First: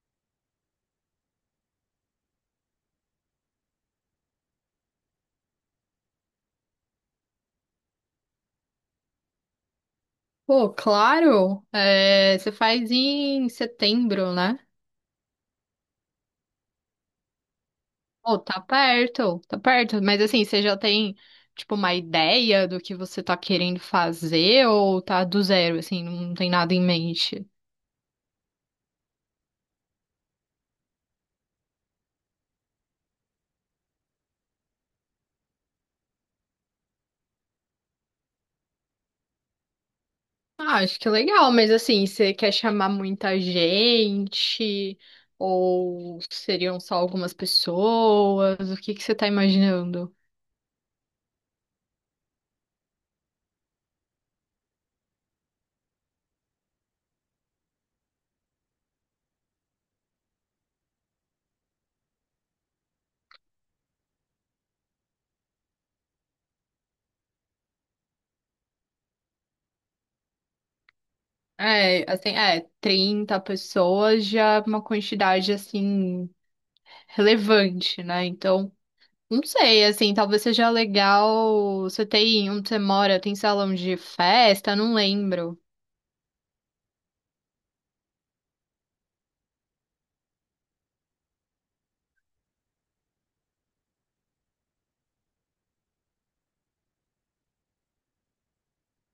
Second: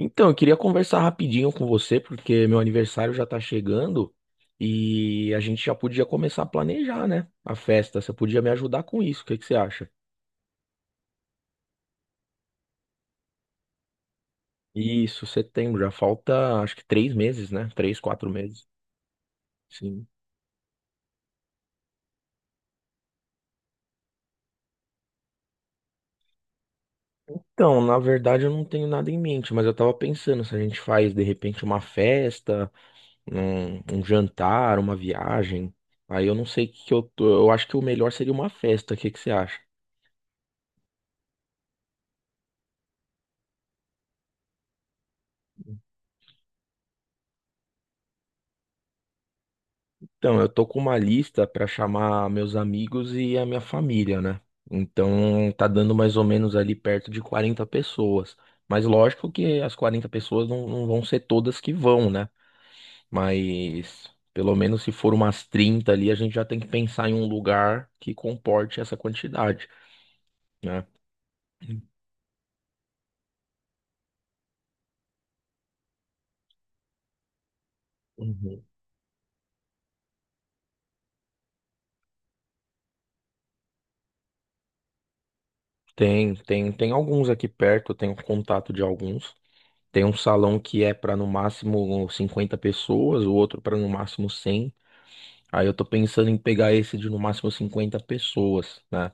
Então, eu queria conversar rapidinho com você, porque meu aniversário já tá chegando e a gente já podia começar a planejar, né? A festa. Você podia me ajudar com isso, o que que você acha? Pô, claro, é, você faz em setembro, né? Isso, setembro, já falta acho que 3 meses, né? Três, quatro Pô, tá meses. perto, tá perto. Sim. Mas assim, você já tem, tipo, uma ideia do que você tá querendo fazer ou tá do zero, assim, não tem nada em mente? Então, na verdade, eu não tenho nada em mente, mas eu tava pensando se a gente faz de repente uma festa, um jantar, uma viagem. Aí eu não sei o que que eu tô. Eu acho que o melhor seria uma festa. O que que você acha? Ah, acho que é legal, mas assim, você quer chamar muita gente ou seriam só algumas pessoas? O que que você tá imaginando? Então, eu tô com uma lista para chamar meus amigos e a minha família, né? Então, tá dando mais ou menos ali perto de 40 pessoas. Mas lógico que as 40 pessoas não vão ser todas que vão, né? Mas pelo menos se for umas 30 ali, a gente já tem que pensar em um lugar que comporte essa quantidade, né? É, assim, é, 30 pessoas já é uma quantidade, assim, relevante, né? Uhum. Então, não sei, assim, talvez seja legal. Você tem onde você mora, tem salão de festa, não lembro. Tem alguns aqui perto, eu tenho contato de alguns. Tem um salão que é para no máximo 50 pessoas, o outro para no máximo 100. Aí eu tô pensando em pegar esse de no máximo 50 pessoas, né?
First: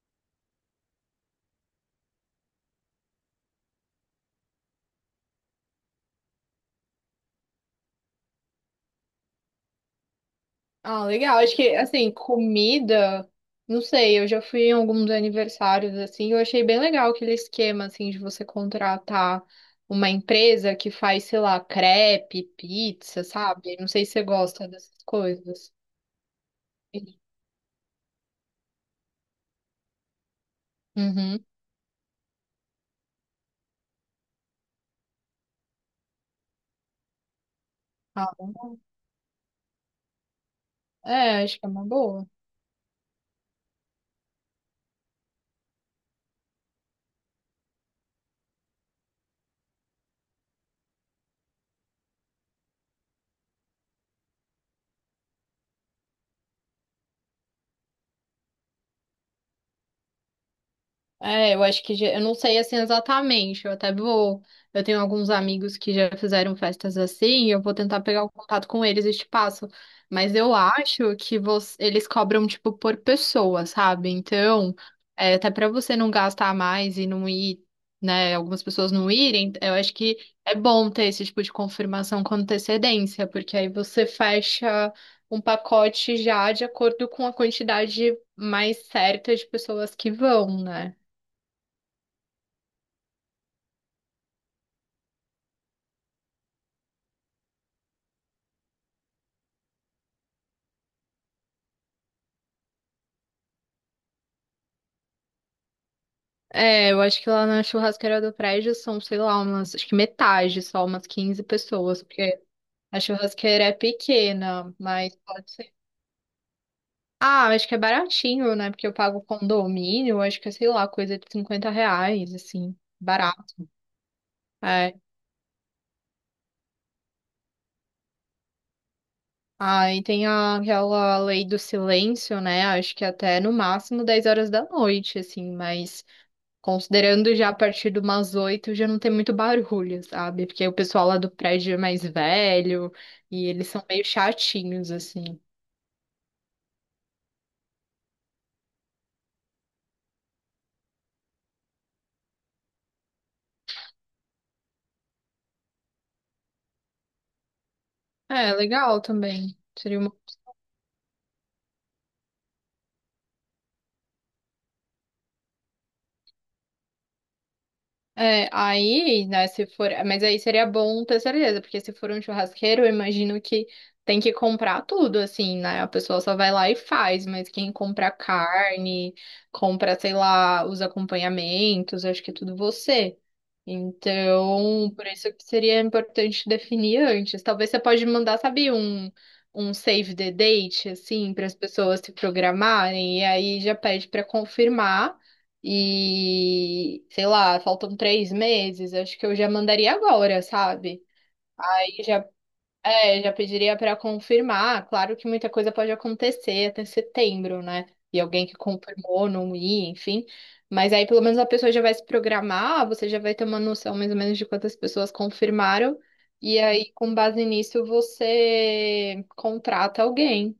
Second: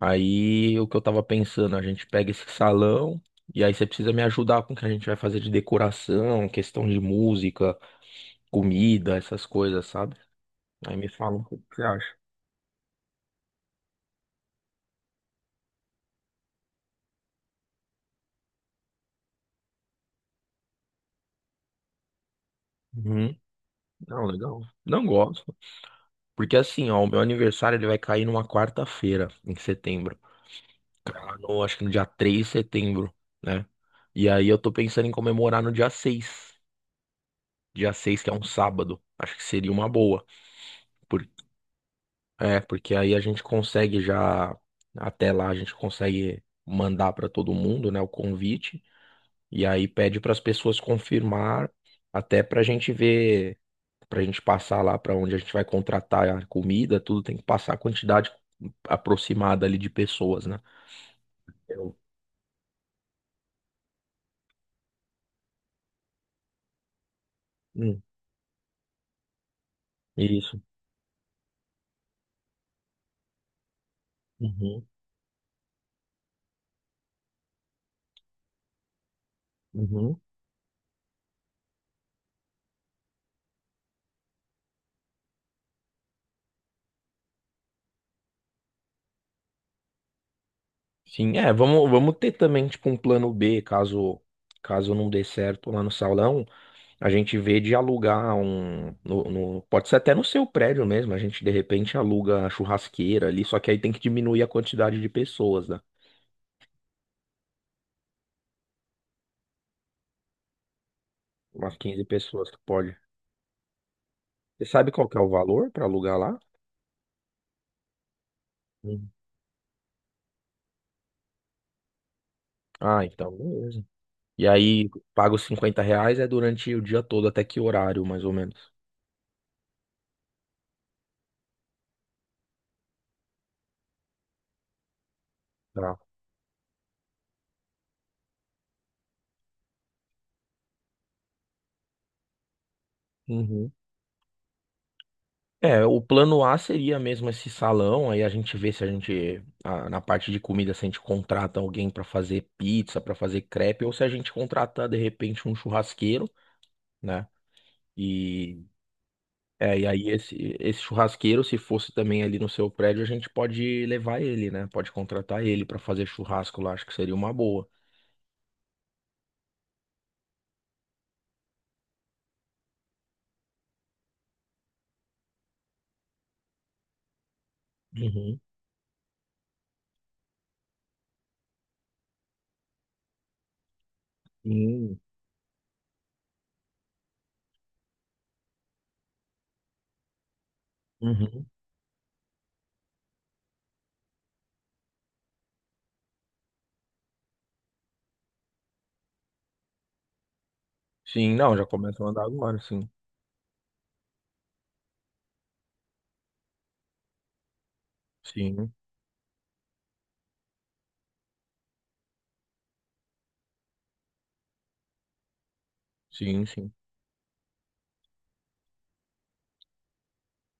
Aí o que eu tava pensando, a gente pega esse salão e aí você precisa me ajudar com o que a gente vai fazer de decoração, questão de música, comida, essas coisas, sabe? Aí Ah, me fala legal. um pouco Acho o que, que você assim, acha. comida, não sei, eu já fui em alguns aniversários, assim, eu achei bem legal aquele esquema, assim, de você contratar uma empresa que faz, sei lá, crepe, pizza, Uhum. sabe? Não sei se você Não, legal. gosta dessas Não gosto. coisas. Porque assim, ó, o meu aniversário ele vai cair numa quarta-feira, em setembro. Cai Uhum. no- Acho que no dia 3 de setembro, né? E aí eu tô pensando em comemorar no dia 6. Dia 6 Ah, que é um sábado. Acho que seria uma boa. Por- é, acho que é uma boa. Porque aí a gente consegue já, até lá a gente consegue mandar para todo mundo, né, o convite, e aí pede para as pessoas confirmar, até para a gente ver, para a gente passar lá para onde a gente vai contratar a comida, tudo tem que passar a quantidade aproximada ali de pessoas, né? É, eu acho que Eu- já, eu não sei assim exatamente. Eu até vou. Eu tenho alguns amigos que já fizeram festas assim, e eu vou tentar Hum, pegar o contato com eles e te passo. Mas eu isso. acho que você, eles cobram, tipo, por pessoa, sabe? Então, Uhum, é, até pra você não gastar mais e não ir, né? Algumas pessoas não irem, eu acho que uhum. é bom ter esse tipo de confirmação com antecedência, porque aí você fecha um pacote já de acordo com a quantidade mais certa de pessoas que vão, né? Sim, é, vamos ter também, tipo, um plano B, caso não dê certo lá no salão. A gente vê de alugar um. Pode ser até no seu prédio mesmo. A gente de repente aluga a churrasqueira ali, só que aí tem que diminuir a quantidade de pessoas, né? É, eu acho que lá na churrasqueira do prédio são, sei lá, umas, acho que metade, só umas quinze Umas pessoas, 15 porque pessoas que pode. a churrasqueira é Você pequena, sabe qual mas que é o pode valor ser. para alugar lá? Ah, acho que é baratinho, né? Porque eu Hum. pago condomínio, acho que é, sei lá, coisa de R$ 50, assim, Ah, então, barato. beleza. E aí, É. paga os 50 reais é durante o dia todo, até que horário, mais ou menos? Aí tem aquela lei do silêncio, né? Acho que até no máximo 10 horas da noite, assim, Tá. mas considerando já a partir de umas oito, já não tem muito barulho, sabe? Porque o pessoal lá do prédio é mais velho e eles Uhum. são meio chatinhos, assim. É, o plano A seria mesmo esse salão, aí a gente vê se a gente, na parte de comida, se a gente contrata alguém pra fazer pizza, pra fazer crepe, ou se a gente contratar de repente um churrasqueiro, né? É, E, legal também. é, e Seria aí uma. esse churrasqueiro, se fosse também ali no seu prédio, a gente pode levar ele, né? Pode contratar ele pra fazer churrasco lá, acho que seria uma boa. É, aí, né, se for, mas aí seria bom ter certeza, porque se for um churrasqueiro, eu imagino que tem que comprar tudo, assim, né? A pessoa só vai lá e faz, mas quem compra Uhum. carne, compra, sei lá, os acompanhamentos, acho que é tudo você. Então, Sim. por isso que seria importante definir antes. Talvez você pode mandar, sabe, um save the date, assim, Uhum. para as pessoas se programarem, e aí já pede para confirmar. E, sei lá, faltam 3 meses, acho que eu já mandaria agora, sabe? Sim, não, já Aí começa a andar já, agora, sim. é, já pediria para confirmar. Claro que muita coisa pode acontecer até setembro, né? E alguém que Sim, confirmou não ir, enfim. Mas aí pelo menos a pessoa já vai se programar, você já vai ter uma noção mais ou menos de quantas pessoas confirmaram. sim, E sim. aí, com base nisso, você contrata alguém,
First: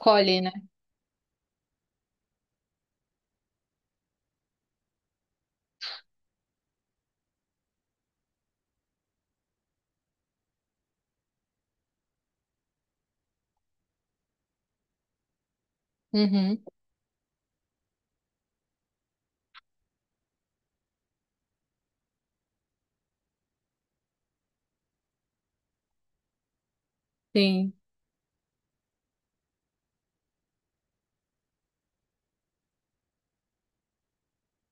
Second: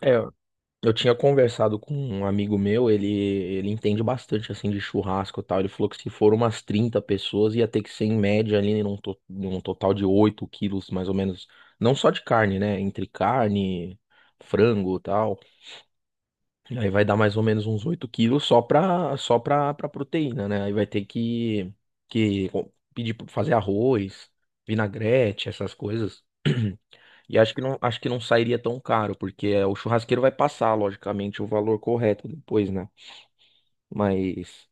É, né? eu tinha conversado com um amigo meu, ele entende bastante assim de churrasco e tal. Ele falou que se for umas 30 pessoas, ia ter que ser em média ali num total de 8 quilos, mais ou menos. Não só de carne, né? Entre carne, frango e tal. Uhum, Aí vai dar mais ou menos uns 8 quilos pra proteína, né? Aí vai ter que pedir pra fazer arroz, vinagrete, essas coisas. E acho que sim. não, acho que não sairia tão caro, porque o churrasqueiro vai passar, logicamente, o valor correto depois, né? Mas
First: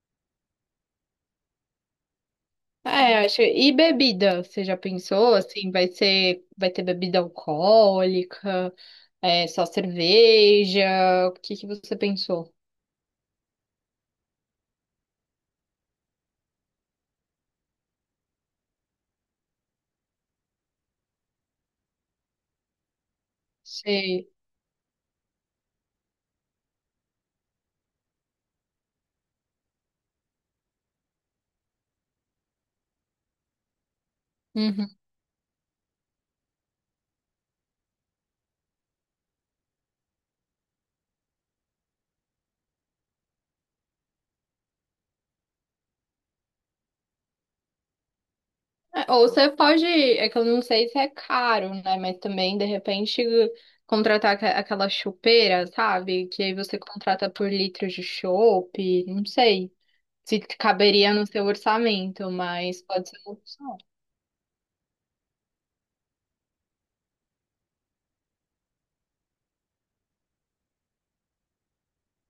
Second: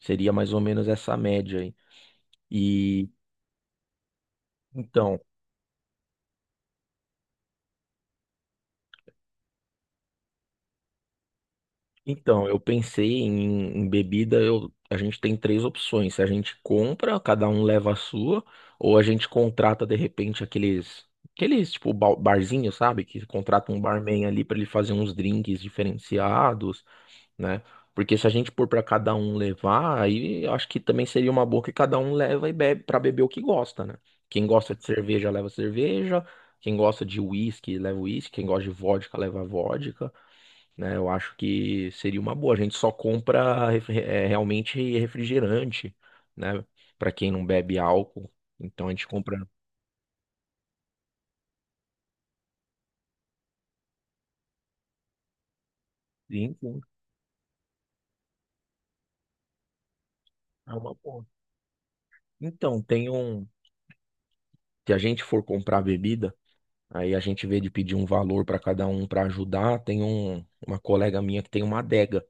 seria mais ou menos essa média aí. E É, acho. E bebida? Você já então. pensou assim? Vai ser, vai ter bebida alcoólica? É só cerveja? O que que você Então, pensou? eu pensei em bebida, a gente tem três opções. A gente compra, cada um leva a sua, ou a gente contrata de repente aqueles tipo barzinho, sabe? Que contrata um barman Sei. ali para ele fazer uns drinks diferenciados, né? Porque se a gente pôr para cada um levar, aí eu acho que também seria uma boa que cada um leva e bebe para beber o que gosta, né? Quem gosta de Uhum. cerveja leva cerveja, quem gosta de uísque leva uísque, quem gosta de vodka leva vodka, né? Eu acho que seria uma boa. A gente só compra realmente refrigerante, né? Para quem não bebe álcool. Então a gente É, ou compra. você pode, é que eu não sei se é caro, né? Mas também, de repente, contratar aquela chopeira, sabe? Que aí Sim, você sim. contrata por litro de chopp, não sei se É uma caberia boa. no seu orçamento, Então, mas tem pode ser uma um. opção. Se a gente for comprar bebida, aí a gente vê de pedir um valor para cada um para ajudar. Tem uma colega minha que tem uma adega.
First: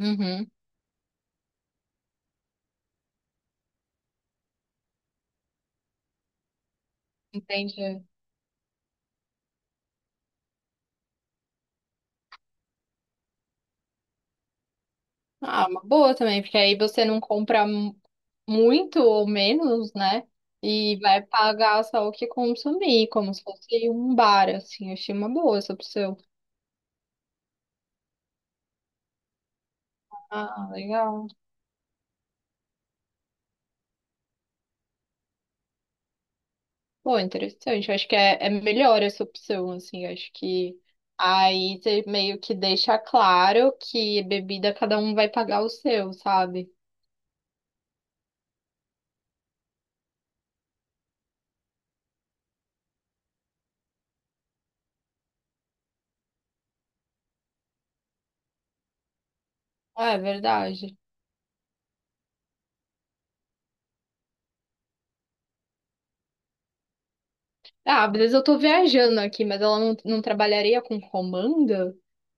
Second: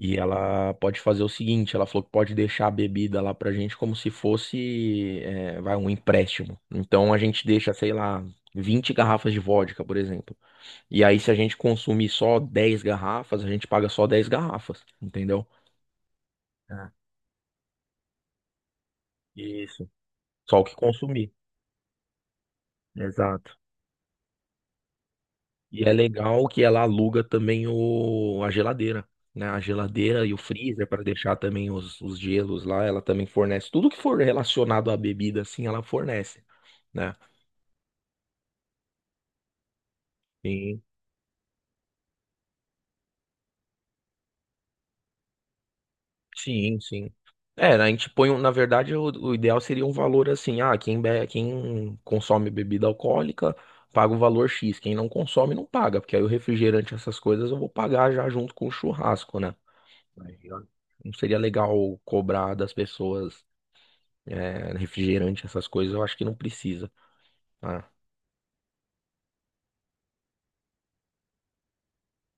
E ela pode fazer o seguinte, ela falou que pode deixar a bebida lá pra gente como se fosse, vai, um empréstimo. Então a gente deixa, sei Entende? lá, 20 garrafas de vodka, por exemplo. E aí, se a gente consumir só 10 garrafas, a gente paga só 10 garrafas, entendeu? Ah, uma boa também, porque aí Ah, você não compra muito ou isso. menos, né? Só o que E vai consumir. pagar só o que consumir, como se Exato. fosse um bar, assim. Eu achei uma boa essa E é opção. legal que ela aluga também a geladeira, né? A geladeira e o Ah, freezer para legal. deixar também os gelos lá. Ela também fornece tudo que for relacionado à bebida, assim, ela fornece, né? Pô, interessante. Eu acho que é, é melhor essa opção, assim. Eu acho que aí você meio que deixa claro que bebida cada um vai pagar o seu, sabe? Sim, sim. É, a gente põe, na verdade, o ideal seria um valor assim, ah, quem consome bebida alcoólica paga o valor X, quem não consome não paga, porque aí o refrigerante, essas coisas eu vou pagar já junto com o churrasco, né? Ah, é Aí, ó, verdade. não seria legal cobrar das pessoas refrigerante, essas coisas, eu acho que não precisa. Tá? Ah, às vezes eu tô viajando aqui, mas ela não, não trabalharia com comanda?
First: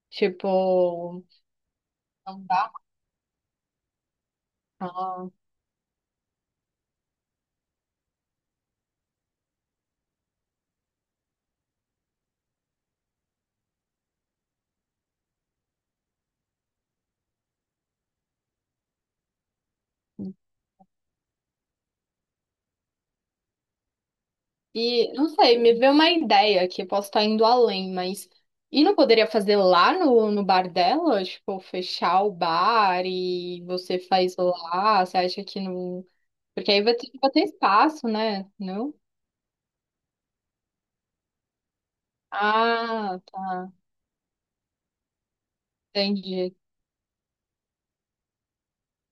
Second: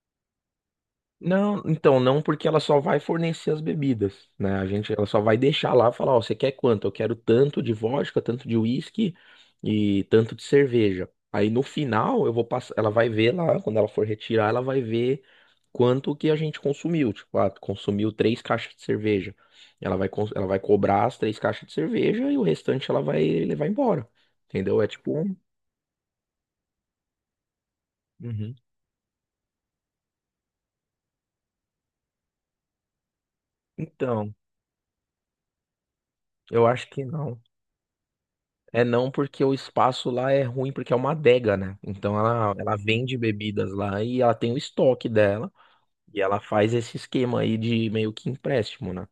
Tipo, Não, então não, não porque ela dá? só vai fornecer as bebidas, né? Ela só Ah, vai deixar lá, falar, ó, você quer quanto? Eu quero tanto de vodka, tanto de uísque e tanto de cerveja. Aí no final eu vou passar, ela vai ver lá, quando ela for retirar, ela vai ver quanto que a gente consumiu. Tipo, ah, consumiu três caixas de cerveja. Ela vai cobrar as três caixas de cerveja e o restante ela vai levar embora. Entendeu? É e tipo, não um- sei, me veio uma ideia que eu posso estar indo além, mas Uhum. e não poderia fazer lá no bar dela? Tipo, fechar o bar e você Então, faz lá, você acha que não. eu Porque aí acho que vai não. ter espaço, né? É Não? não porque o espaço lá é ruim, porque é uma adega, né? Então ela vende Ah, bebidas tá. lá e ela tem o estoque dela e ela Entendi. faz esse esquema aí de meio que empréstimo, né?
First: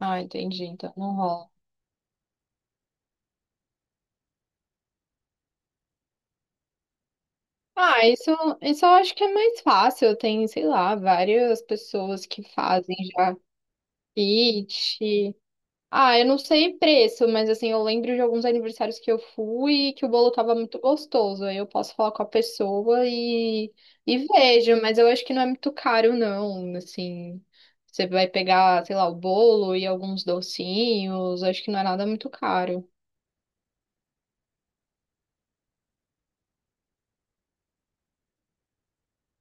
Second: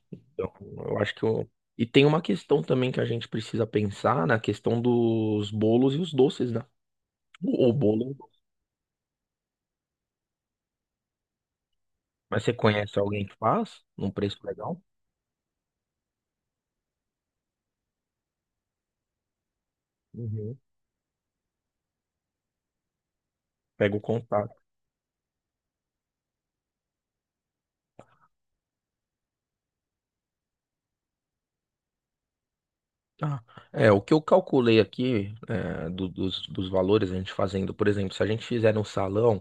Ah, Então entendi. Então eu acho não que eu... rola. E tem uma questão também que a gente precisa pensar na questão dos bolos e os doces, né? O Ah, bolo, isso eu acho que é mais fácil. Tem, sei lá, várias pessoas que mas você fazem conhece alguém que já faz num preço legal? kit. Ah, eu não sei preço, mas assim, eu lembro de alguns aniversários que eu fui e que o bolo tava Uhum. muito gostoso. Aí eu posso falar com a pessoa Pega o e contato. vejo, mas eu acho que não é muito caro, não. Assim, você vai pegar, sei lá, o bolo e alguns docinhos, acho que não é nada muito caro. Tá. É, o que eu calculei aqui é, dos valores, a gente fazendo, por exemplo, se a gente fizer no salão.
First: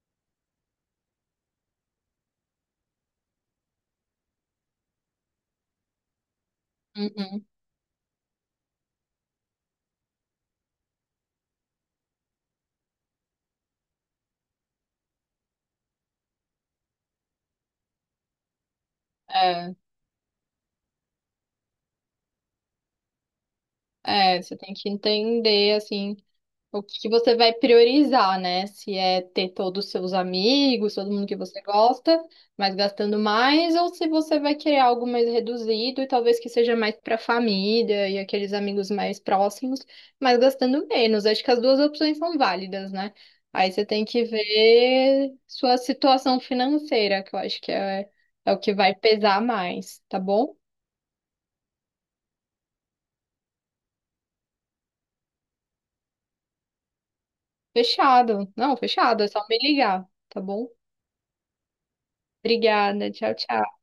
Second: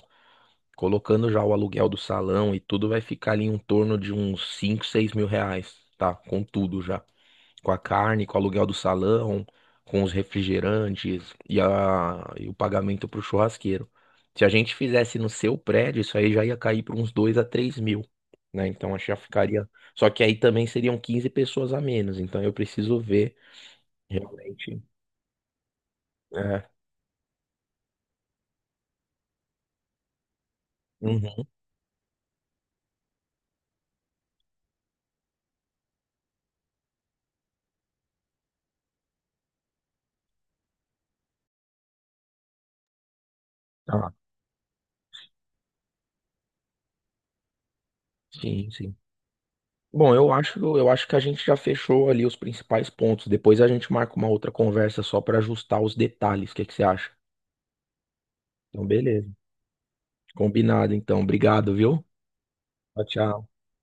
Colocando já o aluguel do salão e tudo, vai ficar ali em torno de uns 5, 6 mil reais, tá? Com tudo já. Uhum. Com a carne, com o aluguel do salão, com os refrigerantes e o pagamento pro churrasqueiro. Se a gente fizesse no seu prédio, isso aí já ia cair para uns 2 a 3 mil, né? Então acho que já ficaria. É, Só que aí também seriam 15 pessoas a menos, então eu preciso ver é, você tem realmente. que entender, assim. É. O que que você vai priorizar, né? Se é ter todos os seus amigos, todo mundo que Uhum. você gosta, mas gastando mais, ou se você vai querer algo mais reduzido e talvez que seja mais para a família e aqueles amigos mais próximos, mas gastando menos. Acho que as duas opções são válidas, né? Aí você tem Ah, que ver sua situação financeira, que eu acho que é, é o sim, que vai sim. pesar mais, Bom, tá eu bom? acho, eu acho que a gente já fechou ali os principais pontos. Depois a gente marca uma outra conversa só para ajustar os detalhes. O que que você acha? Fechado. Não, Então, fechado, é beleza. só me ligar, tá bom? Combinado, então. Obrigado, viu? Tchau, Obrigada, tchau, tchau. tchau.